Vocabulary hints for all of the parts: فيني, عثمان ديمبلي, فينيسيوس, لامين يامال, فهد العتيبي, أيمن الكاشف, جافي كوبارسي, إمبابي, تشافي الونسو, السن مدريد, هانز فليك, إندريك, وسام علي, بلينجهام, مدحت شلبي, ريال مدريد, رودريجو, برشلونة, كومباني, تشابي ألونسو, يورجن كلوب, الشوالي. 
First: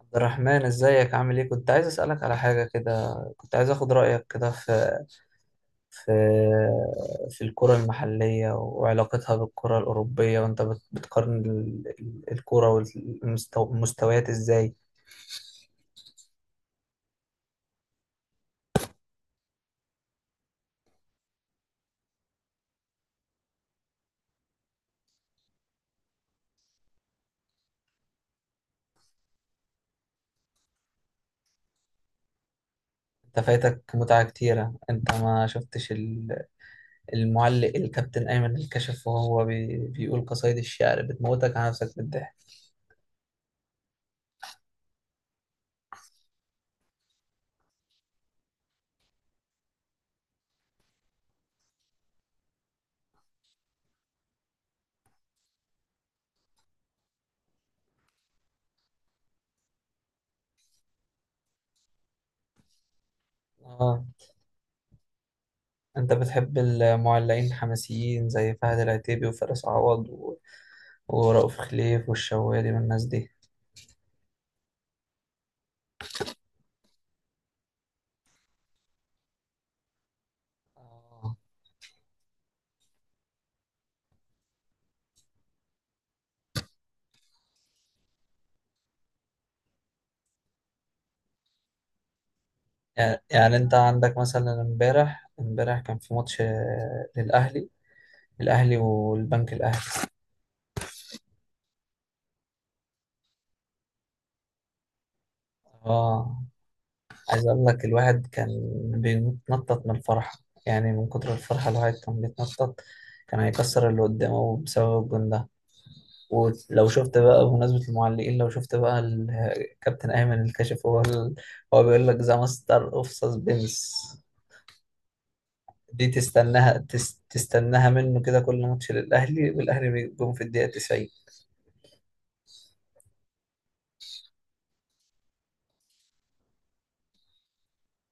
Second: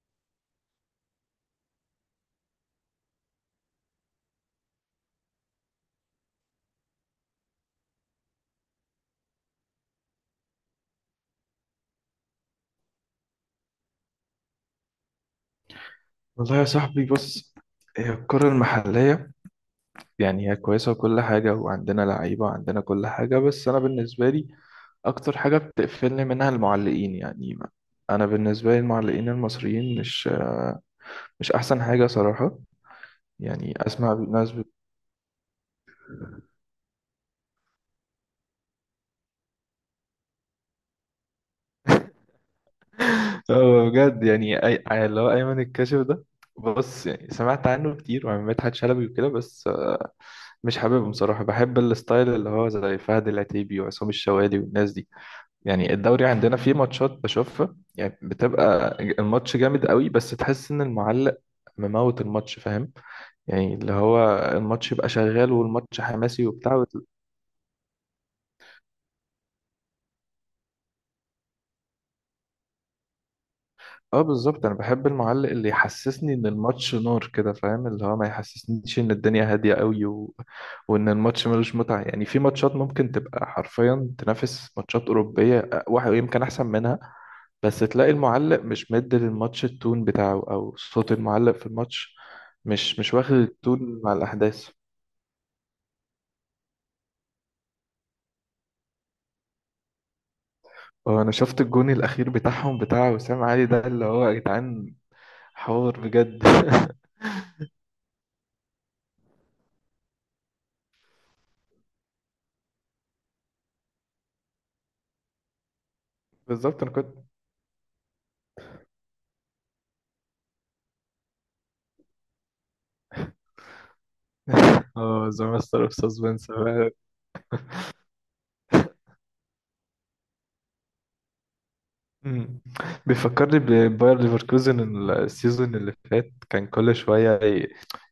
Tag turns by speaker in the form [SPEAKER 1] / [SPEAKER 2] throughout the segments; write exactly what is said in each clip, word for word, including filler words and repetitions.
[SPEAKER 1] عبد الرحمن، ازيك، عامل ايه؟ كنت عايز اسالك على حاجه كده، كنت عايز اخد رايك كده في في في الكره المحليه وعلاقتها بالكره الاوروبيه، وانت بت- بتقارن ال- ال- الكره والمستويات ازاي؟
[SPEAKER 2] والله يا صاحبي، بص. هي الكرة المحلية يعني هي كويسة وكل حاجة، وعندنا لعيبة وعندنا كل حاجة، بس أنا بالنسبة لي أكتر حاجة بتقفلني منها المعلقين. يعني ما- أنا بالنسبة لي المعلقين المصريين مش مش أحسن حاجة صراحة.
[SPEAKER 1] انت
[SPEAKER 2] يعني
[SPEAKER 1] فايتك
[SPEAKER 2] أسمع
[SPEAKER 1] متعه
[SPEAKER 2] ناس بت...
[SPEAKER 1] كتيره. انت ما شفتش ال- المعلق الكابتن ايمن الكشف وهو بي بيقول قصايد الشعر بتموتك على نفسك بالضحك؟
[SPEAKER 2] آه، بجد. يعني أي... أي- اللي هو أيمن الكاشف ده، بص، يعني سمعت عنه كتير وعن مدحت شلبي وكده، بس مش حاببهم صراحة. بحب الستايل اللي هو زي فهد العتيبي وعصام الشوالي والناس دي. يعني الدوري عندنا فيه ماتشات بشوفها، يعني بتبقى الماتش جامد قوي، بس تحس ان المعلق مموت الماتش، فاهم؟ يعني اللي
[SPEAKER 1] اه.
[SPEAKER 2] هو الماتش يبقى شغال والماتش
[SPEAKER 1] انت
[SPEAKER 2] حماسي
[SPEAKER 1] بتحب
[SPEAKER 2] وبتاع وت...
[SPEAKER 1] المعلقين الحماسيين زي فهد العتيبي وفارس عوض ورؤوف خليف والشوالي والناس دي؟
[SPEAKER 2] اه، بالظبط، انا بحب المعلق اللي يحسسني ان الماتش نار كده، فاهم؟ اللي هو ما يحسسنيش ان الدنيا هادية قوي و... وان
[SPEAKER 1] آه.
[SPEAKER 2] الماتش ملوش متعة. يعني في ماتشات ممكن تبقى حرفيا تنافس ماتشات أوروبية، واحد يمكن احسن منها، بس تلاقي المعلق مش مد للماتش التون بتاعه، او صوت المعلق في الماتش مش مش
[SPEAKER 1] يعني
[SPEAKER 2] واخد
[SPEAKER 1] يعني انت
[SPEAKER 2] التون مع
[SPEAKER 1] عندك مثلا
[SPEAKER 2] الاحداث.
[SPEAKER 1] امبارح امبارح كان في ماتش آه، للاهلي الاهلي والبنك الاهلي.
[SPEAKER 2] هو انا شفت الجون الاخير بتاعهم، بتاع وسام علي ده، اللي هو يا جدعان، حوار
[SPEAKER 1] اه،
[SPEAKER 2] بجد.
[SPEAKER 1] عايز اقول لك، الواحد كان بيتنطط من الفرحه، يعني من كتر الفرحه الواحد كان بيتنطط، كان هيكسر اللي قدامه بسبب الجون ده.
[SPEAKER 2] بالظبط،
[SPEAKER 1] ولو
[SPEAKER 2] انا كنت.
[SPEAKER 1] شفت بقى بمناسبه المعلقين، لو شفت بقى الكابتن ايمن الكاشف، هو ال... هو بيقول لك ذا ماستر اوف سسبنس.
[SPEAKER 2] اه، زي ماستر في
[SPEAKER 1] دي
[SPEAKER 2] سسبنس.
[SPEAKER 1] تستناها، تس تستناها منه كده، كل ماتش للأهلي والأهلي بيجيبهم في الدقيقة تسعين.
[SPEAKER 2] مم. بيفكرني بباير ليفركوزن السيزون اللي فات، كان كل شوية ي-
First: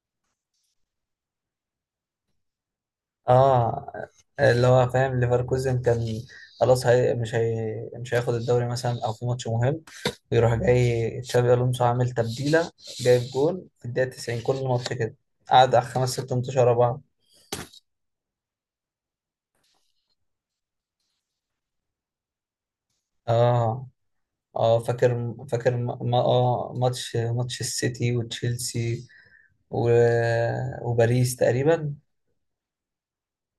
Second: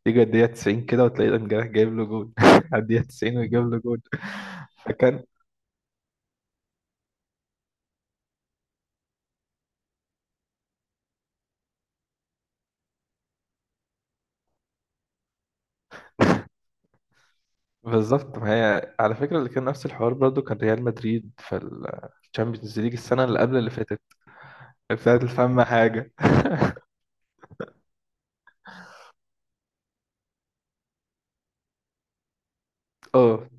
[SPEAKER 2] يجي الدقيقة تسعين كده وتلاقي الجناح جايب له جول على الدقيقة تسعين ويجيب له
[SPEAKER 1] اه.
[SPEAKER 2] جول.
[SPEAKER 1] اللي هو، فاهم،
[SPEAKER 2] فكان
[SPEAKER 1] ليفركوزن كان خلاص، هي مش هي مش هياخد الدوري مثلا، او في ماتش مهم، يروح جاي تشابي الونسو عامل تبديله، جايب جون في الدقيقه تسعين كل ماتش كده، قعد على خمس ست ماتشات ورا بعض.
[SPEAKER 2] بالظبط. ما هي على فكرة، اللي كان نفس الحوار برضو كان ريال مدريد في الشامبيونز ليج السنة اللي قبل اللي
[SPEAKER 1] اه
[SPEAKER 2] فاتت.
[SPEAKER 1] اه.
[SPEAKER 2] ابتدت
[SPEAKER 1] فاكر
[SPEAKER 2] الفم
[SPEAKER 1] فاكر، م-
[SPEAKER 2] حاجة.
[SPEAKER 1] ما اه ماتش ماتش السيتي وتشيلسي، و... وباريس تقريبا.
[SPEAKER 2] اه،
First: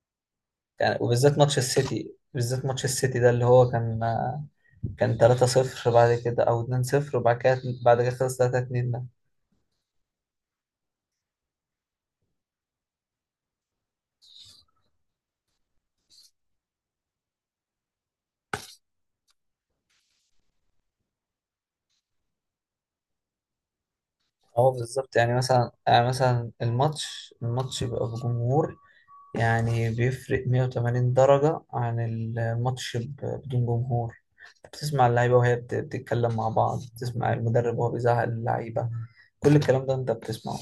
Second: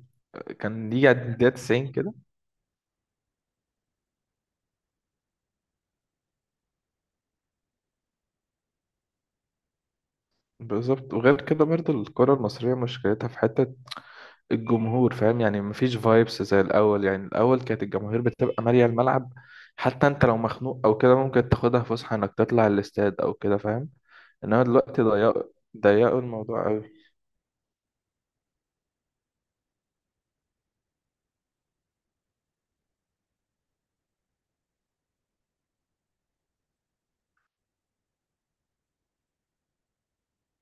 [SPEAKER 2] كان
[SPEAKER 1] يعني،
[SPEAKER 2] يجي عند
[SPEAKER 1] وبالذات
[SPEAKER 2] الدقيقة
[SPEAKER 1] ماتش
[SPEAKER 2] تسعين كده.
[SPEAKER 1] السيتي، بالذات ماتش السيتي ده اللي هو كان، كان تلاتة صفر بعد كده، او اثنين صفر، وبعد كده بعد كده خلص تلاتة اتنين ده.
[SPEAKER 2] بالظبط، وغير كده برضو الكرة المصرية مشكلتها في حتة الجمهور، فاهم؟ يعني مفيش فايبس زي الأول، يعني الأول كانت الجماهير بتبقى مالية الملعب، حتى أنت لو مخنوق أو كده ممكن تاخدها فسحة إنك تطلع الاستاد أو كده، فاهم؟ انما
[SPEAKER 1] هو
[SPEAKER 2] دلوقتي
[SPEAKER 1] بالظبط، يعني
[SPEAKER 2] ضيقوا،
[SPEAKER 1] مثلا يعني
[SPEAKER 2] ضيقوا
[SPEAKER 1] مثلا
[SPEAKER 2] الموضوع قوي.
[SPEAKER 1] الماتش الماتش بيبقى بجمهور، يعني بيفرق مية وتمانين درجة عن الماتش ب- بدون جمهور، بتسمع اللعيبة وهي بت- بتتكلم مع بعض، بتسمع المدرب وهو بيزعق اللعيبة، كل الكلام ده انت بتسمعه.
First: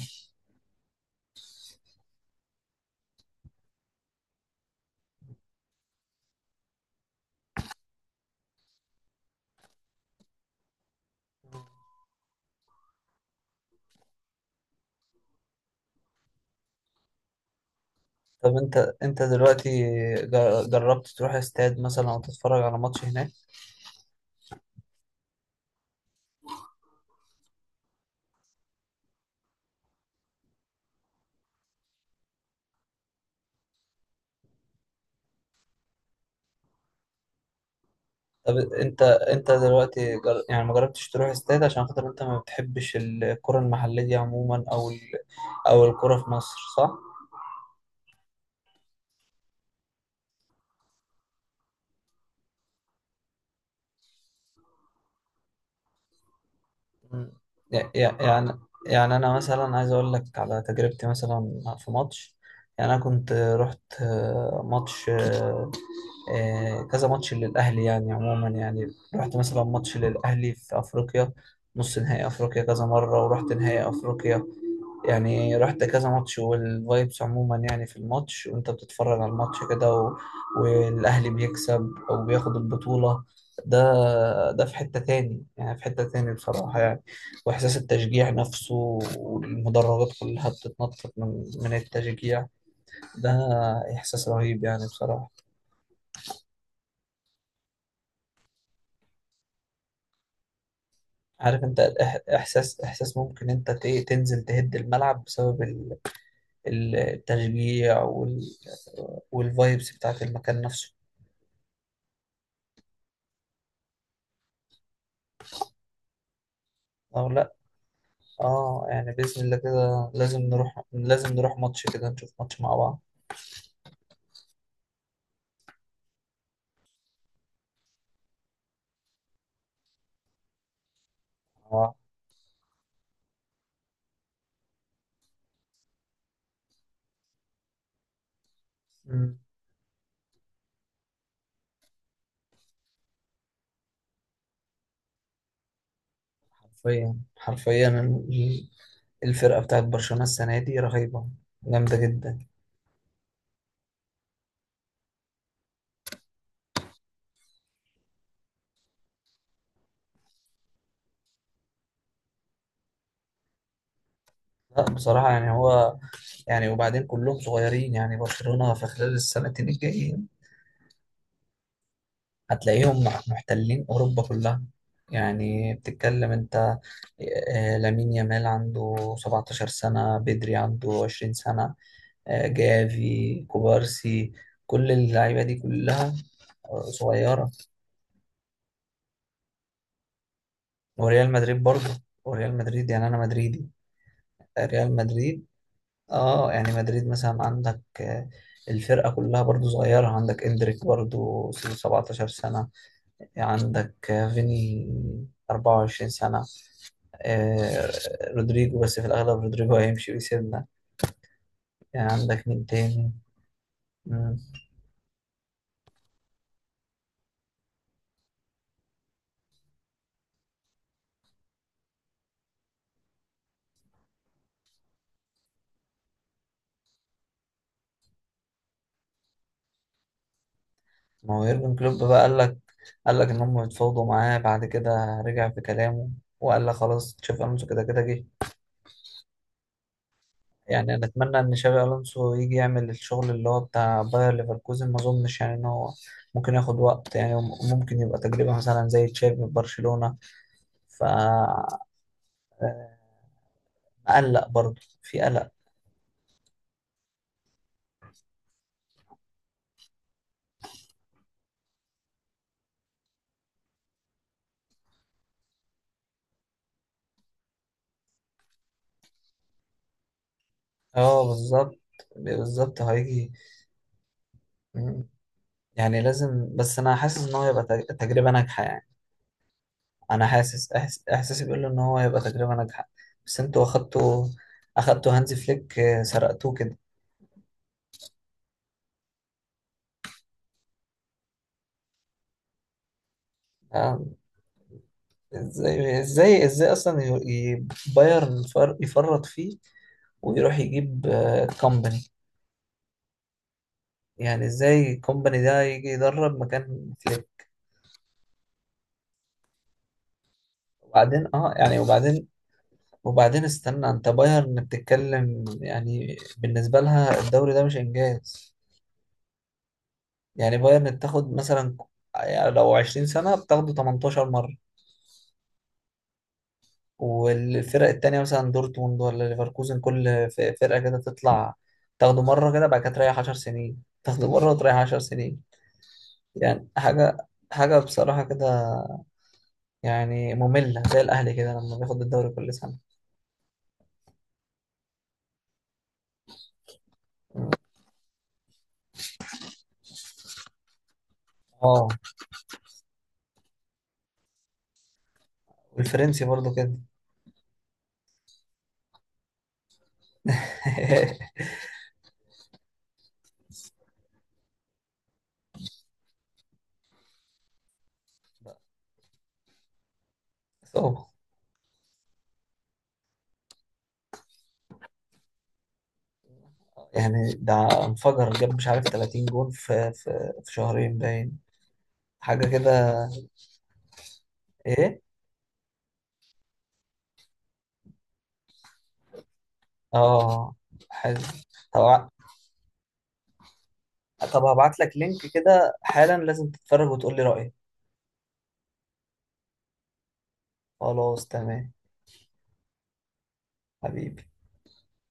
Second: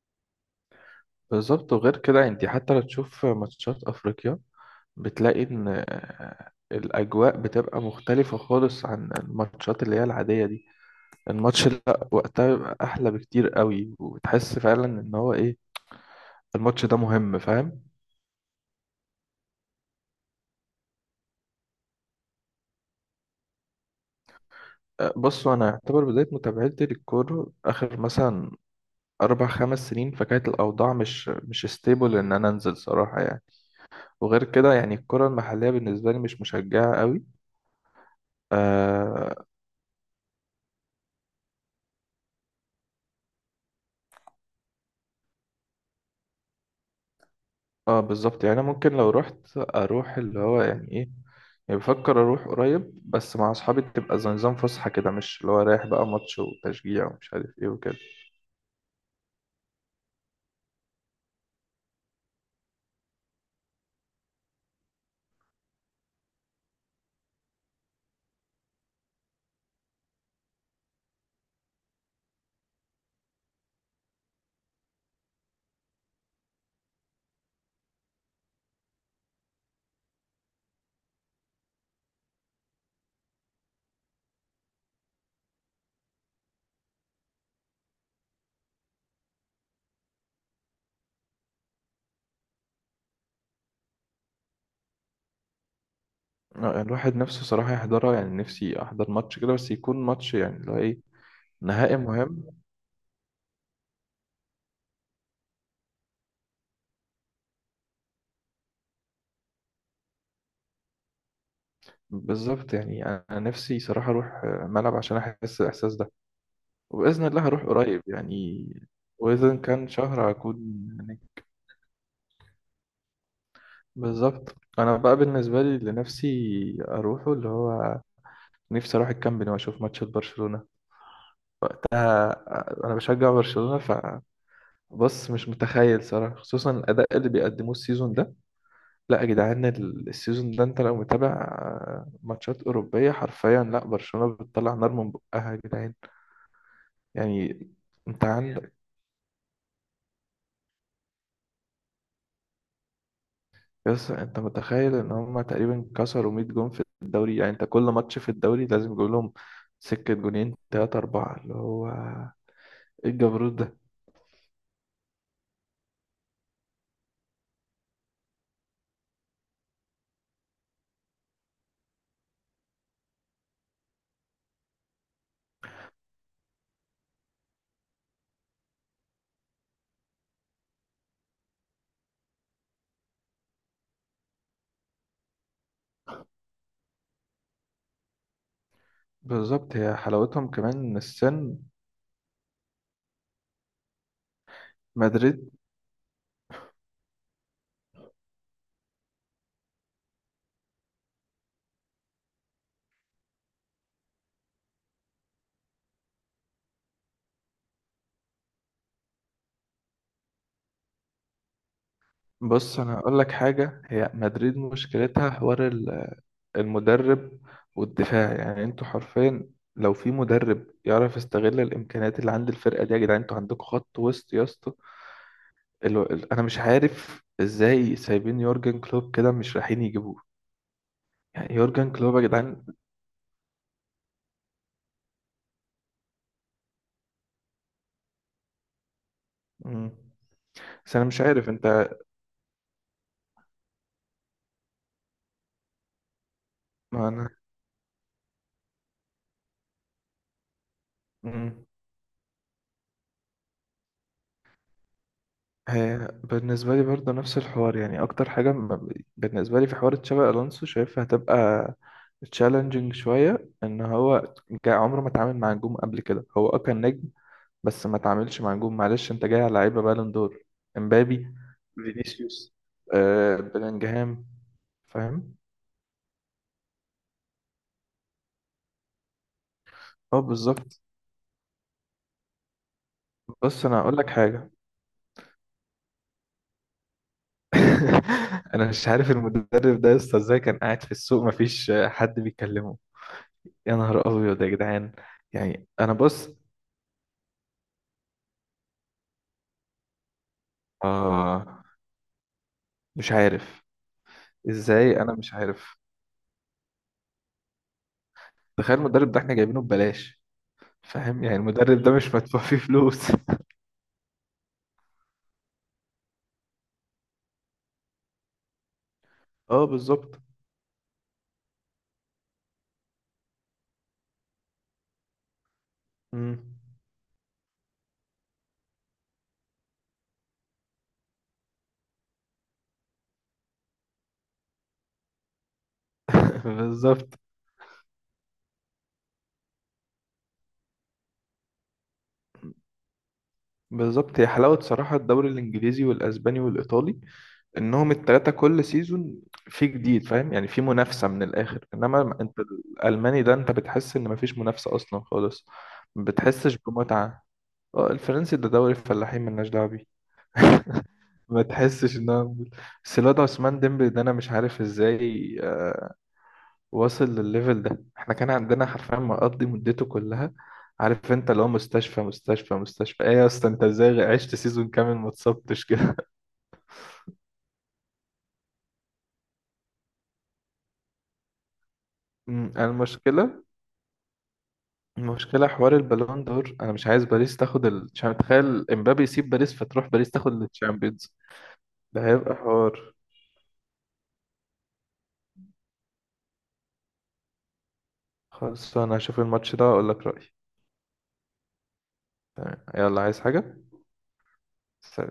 [SPEAKER 2] بالظبط، وغير كده انت حتى لو تشوف ماتشات افريقيا، بتلاقي ان آه، الاجواء بتبقى مختلفة خالص عن الماتشات اللي هي العادية دي. الماتش لا، وقتها بيبقى احلى بكتير قوي، وبتحس فعلا ان هو ايه، الماتش ده مهم، فاهم؟
[SPEAKER 1] طب، انت انت دلوقتي، جر- جربت تروح استاد مثلا، او تتفرج على ماتش هناك؟
[SPEAKER 2] آه، بصوا، انا اعتبر بداية متابعتي للكورة اخر مثلا اربع خمس سنين، فكانت الاوضاع مش مش ستيبل ان انا انزل صراحة. يعني وغير كده، يعني الكرة المحلية بالنسبة لي مش مشجعة قوي.
[SPEAKER 1] طب، انت
[SPEAKER 2] آه.
[SPEAKER 1] انت دلوقتي، جر... يعني ما جربتش تروح استاد عشان خاطر انت ما بتحبش الكرة المحلية دي عموما، او ال... او الكرة في مصر، صح؟
[SPEAKER 2] اه بالظبط، يعني أنا ممكن لو رحت اروح اللي هو يعني ايه، يعني بفكر اروح قريب، بس مع اصحابي، تبقى زي نظام فسحه كده، مش اللي هو رايح بقى ماتش وتشجيع
[SPEAKER 1] مم.
[SPEAKER 2] ومش عارف ايه
[SPEAKER 1] يع-
[SPEAKER 2] وكده.
[SPEAKER 1] يع- يعني يعني انا مثلا، عايز اقول لك على تجربتي مثلا في ماتش. يعني انا كنت رحت آه، ماتش آه، آه، كذا ماتش للاهلي، يعني عموما يعني، رحت مثلا ماتش للاهلي في افريقيا، نص نهائي افريقيا كذا مرة، ورحت نهائي افريقيا، يعني رحت كذا ماتش، والفايبس عموما يعني في الماتش وانت بتتفرج على الماتش كده و... والاهلي بيكسب او بياخد البطولة ده ده في حتة تاني، يعني في حتة تاني بصراحة، يعني واحساس التشجيع نفسه، والمدرجات كلها بتتنطط من من التشجيع ده، احساس رهيب يعني بصراحة.
[SPEAKER 2] آه، يعني الواحد نفسه صراحه يحضرها، يعني نفسي احضر ماتش كده، بس يكون ماتش يعني اللي هو ايه،
[SPEAKER 1] عارف انت،
[SPEAKER 2] نهائي
[SPEAKER 1] الإح-
[SPEAKER 2] مهم.
[SPEAKER 1] احساس احساس ممكن انت ت- تنزل تهد الملعب بسبب ال- ال- التشجيع وال... والفايبس بتاعت المكان نفسه،
[SPEAKER 2] بالظبط، يعني انا نفسي صراحه اروح آه، ملعب عشان احس الاحساس ده، وباذن
[SPEAKER 1] او
[SPEAKER 2] الله
[SPEAKER 1] لا.
[SPEAKER 2] هروح قريب يعني.
[SPEAKER 1] اه، يعني بإذن الله
[SPEAKER 2] واذا كان
[SPEAKER 1] كده،
[SPEAKER 2] شهر
[SPEAKER 1] لازم
[SPEAKER 2] هكون
[SPEAKER 1] نروح، لازم
[SPEAKER 2] هناك.
[SPEAKER 1] نروح ماتش كده، نشوف ماتش مع بعض.
[SPEAKER 2] بالظبط، انا بقى بالنسبه لي اللي نفسي اروحه، اللي هو نفسي اروح الكامب نو واشوف ماتش برشلونة.
[SPEAKER 1] اه.
[SPEAKER 2] وقتها آه، انا بشجع برشلونة. فبص، مش متخيل صراحة، خصوصا الاداء اللي بيقدموه السيزون ده. لا يا
[SPEAKER 1] مم.
[SPEAKER 2] جدعان، ال- السيزون ده انت لو متابع آه، ماتشات اوروبية حرفيا، لا برشلونة بتطلع نار من بقها يا جدعان.
[SPEAKER 1] حرفيا
[SPEAKER 2] يعني
[SPEAKER 1] حرفيا،
[SPEAKER 2] انت
[SPEAKER 1] ال-
[SPEAKER 2] عندك.
[SPEAKER 1] الفرقة بتاعت برشلونة السنة دي رهيبة، جامدة جدا.
[SPEAKER 2] يس، انت متخيل ان هم تقريبا كسروا مية جون في الدوري؟ يعني انت كل ماتش في الدوري لازم يجيب لهم سكة جونين تلاتة أربعة، اللي هو إيه الجبروت ده؟
[SPEAKER 1] لا بصراحة يعني هو، يعني وبعدين كلهم صغيرين، يعني برشلونة في خلال السنتين الجايين هتلاقيهم محتلين أوروبا كلها. يعني بتتكلم انت، آه، لامين يامال عنده سبعتاشر سنة، بدري عنده عشرين سنة، آه، جافي كوبارسي، كل اللعيبة دي كلها آه، صغيرة.
[SPEAKER 2] بالظبط، هي حلاوتهم كمان إن
[SPEAKER 1] وريال
[SPEAKER 2] السن.
[SPEAKER 1] مدريد برضه، وريال مدريد، يعني أنا مدريدي، ريال مدريد.
[SPEAKER 2] مدريد،
[SPEAKER 1] اه، يعني مدريد مثلا، عندك آه، الفرقة كلها برضه صغيرة، عندك إندريك برضه سبعة عشر سنة، عندك آه، فيني اربعة وعشرين سنة، آه، رودريجو، بس في الأغلب رودريجو هيمشي ويسيبنا، يعني عندك مين
[SPEAKER 2] بص انا
[SPEAKER 1] تاني؟
[SPEAKER 2] اقول لك حاجه، هي مدريد مشكلتها حوار ال- المدرب والدفاع. يعني انتوا حرفيا لو في مدرب يعرف يستغل الامكانيات اللي عند الفرقه دي، يا جدعان انتوا عندكم خط وسط يا اسطى. الو- ال- انا مش عارف ازاي سايبين يورجن كلوب كده، مش رايحين يجيبوه.
[SPEAKER 1] ما هو
[SPEAKER 2] يعني
[SPEAKER 1] يورجن
[SPEAKER 2] يورجن
[SPEAKER 1] كلوب
[SPEAKER 2] كلوب
[SPEAKER 1] بقى،
[SPEAKER 2] يا
[SPEAKER 1] قال لك
[SPEAKER 2] جدعان.
[SPEAKER 1] قال لك ان هم اتفاوضوا معاه، بعد كده رجع في كلامه وقال لك خلاص تشافي الونسو كده كده جه.
[SPEAKER 2] مم.
[SPEAKER 1] يعني
[SPEAKER 2] بس انا
[SPEAKER 1] انا
[SPEAKER 2] مش
[SPEAKER 1] اتمنى
[SPEAKER 2] عارف
[SPEAKER 1] ان تشافي
[SPEAKER 2] انت.
[SPEAKER 1] الونسو يجي يعمل الشغل اللي هو بتاع باير ليفركوزن، ما اظنش يعني ان هو، ممكن ياخد
[SPEAKER 2] ما
[SPEAKER 1] وقت
[SPEAKER 2] انا.
[SPEAKER 1] يعني، ممكن يبقى تجربة مثلا زي تشافي في برشلونة،
[SPEAKER 2] مم.
[SPEAKER 1] فقلق، برضه في قلق.
[SPEAKER 2] هي بالنسبة لي برضه نفس الحوار، يعني أكتر حاجة م- بالنسبة لي في حوار تشابي ألونسو، شايفها هتبقى تشالنجينج شوية، إن هو جا عمره ما اتعامل مع نجوم قبل كده. هو أه كان نجم، بس ما اتعاملش مع نجوم. معلش، أنت جاي على لعيبة بالون دور،
[SPEAKER 1] اه،
[SPEAKER 2] إمبابي،
[SPEAKER 1] بالظبط،
[SPEAKER 2] فينيسيوس،
[SPEAKER 1] بالظبط هيجي.
[SPEAKER 2] آه بلينجهام،
[SPEAKER 1] مم.
[SPEAKER 2] فاهم؟
[SPEAKER 1] يعني لازم، بس انا حاسس ان هو يبقى تج- تجربة ناجحة، يعني
[SPEAKER 2] أه
[SPEAKER 1] انا حاسس،
[SPEAKER 2] بالظبط.
[SPEAKER 1] أحس... احساسي بيقول له ان هو هيبقى تجربه ناجحه. بس انتوا
[SPEAKER 2] بص أنا هقول لك
[SPEAKER 1] اخدتوا،
[SPEAKER 2] حاجة.
[SPEAKER 1] اخدتوا هانز فليك، آه، سرقتوه كده.
[SPEAKER 2] أنا مش عارف المدرب ده لسه إزاي كان قاعد في السوق مفيش حد بيكلمه. يا
[SPEAKER 1] آه،
[SPEAKER 2] نهار ابيض يا جدعان. يعني انا
[SPEAKER 1] ازاي
[SPEAKER 2] بص،
[SPEAKER 1] ازاي ازاي اصلا، ي... ي... بايرن يفر... يفرط فيه، ويروح يجيب آه،
[SPEAKER 2] آه
[SPEAKER 1] كومباني،
[SPEAKER 2] مش عارف
[SPEAKER 1] يعني ازاي
[SPEAKER 2] ازاي، انا مش
[SPEAKER 1] كومباني ده
[SPEAKER 2] عارف.
[SPEAKER 1] يجي يدرب مكان فليك؟
[SPEAKER 2] تخيل المدرب ده احنا جايبينه ببلاش. فاهم؟
[SPEAKER 1] وبعدين،
[SPEAKER 2] يعني
[SPEAKER 1] اه يعني،
[SPEAKER 2] المدرب ده مش
[SPEAKER 1] وبعدين
[SPEAKER 2] مدفوع فيه فلوس.
[SPEAKER 1] وبعدين استنى، انت بايرن بتتكلم، يعني بالنسبه لها الدوري ده مش انجاز،
[SPEAKER 2] اه بالظبط.
[SPEAKER 1] يعني بايرن بتاخد مثلا، يعني لو عشرين سنه بتاخده تمنتاشر.
[SPEAKER 2] مم.
[SPEAKER 1] والفرق التانية مثلا دورتموند ولا ليفركوزن، كل ف- فرقة كده تطلع تاخده مرة كده، بعد كده تريح عشر سنين، تاخده مرة وتريح عشر سنين. يعني حاجة،
[SPEAKER 2] بالظبط.
[SPEAKER 1] حاجة بصراحة كده، يعني مملة زي الأهلي كده لما بياخد الدوري كل سنة.
[SPEAKER 2] بالظبط، هي حلاوة صراحة الدوري الإنجليزي والأسباني والإيطالي، انهم التلاتة كل سيزون في جديد، فاهم؟ يعني في منافسة من الاخر،
[SPEAKER 1] اه،
[SPEAKER 2] انما انت الالماني ده انت بتحس ان مفيش منافسة اصلا خالص. ما
[SPEAKER 1] والفرنسي برضو
[SPEAKER 2] بتحسش
[SPEAKER 1] كده.
[SPEAKER 2] بمتعة. اه، الفرنسي ده دوري الفلاحين، ملناش دعوة بيه. ما تحسش ان هو، بس الواد عثمان ديمبلي ده انا مش عارف ازاي آه، واصل للليفل ده. احنا كان عندنا حرفيا مقضي مدته كلها.
[SPEAKER 1] صعب،
[SPEAKER 2] عارف انت اللي هو مستشفى مستشفى مستشفى. ايه يا اسطى، انت ازاي عشت سيزون كامل ما اتصبتش كده؟
[SPEAKER 1] يعني ده انفجر جاب مش عارف تلاتين جون في في, في شهرين باين، حاجة
[SPEAKER 2] أمم،
[SPEAKER 1] كده،
[SPEAKER 2] المشكلة،
[SPEAKER 1] ايه.
[SPEAKER 2] المشكلة حوار البالون دور. أنا مش عايز باريس تاخد ال... تشام- تخيل إمبابي يسيب باريس فتروح باريس تاخد
[SPEAKER 1] اه،
[SPEAKER 2] التشامبيونز.
[SPEAKER 1] حلو. طب
[SPEAKER 2] ده
[SPEAKER 1] ع-
[SPEAKER 2] هيبقى حوار.
[SPEAKER 1] طب هبعت لك لينك كده حالا، لازم تتفرج وتقول لي رأيك.
[SPEAKER 2] خلاص، أنا هشوف الماتش ده وأقول لك رأيي.
[SPEAKER 1] خلاص، تمام،
[SPEAKER 2] تمام، يلا عايز حاجة؟
[SPEAKER 1] حبيبي.
[SPEAKER 2] سلام.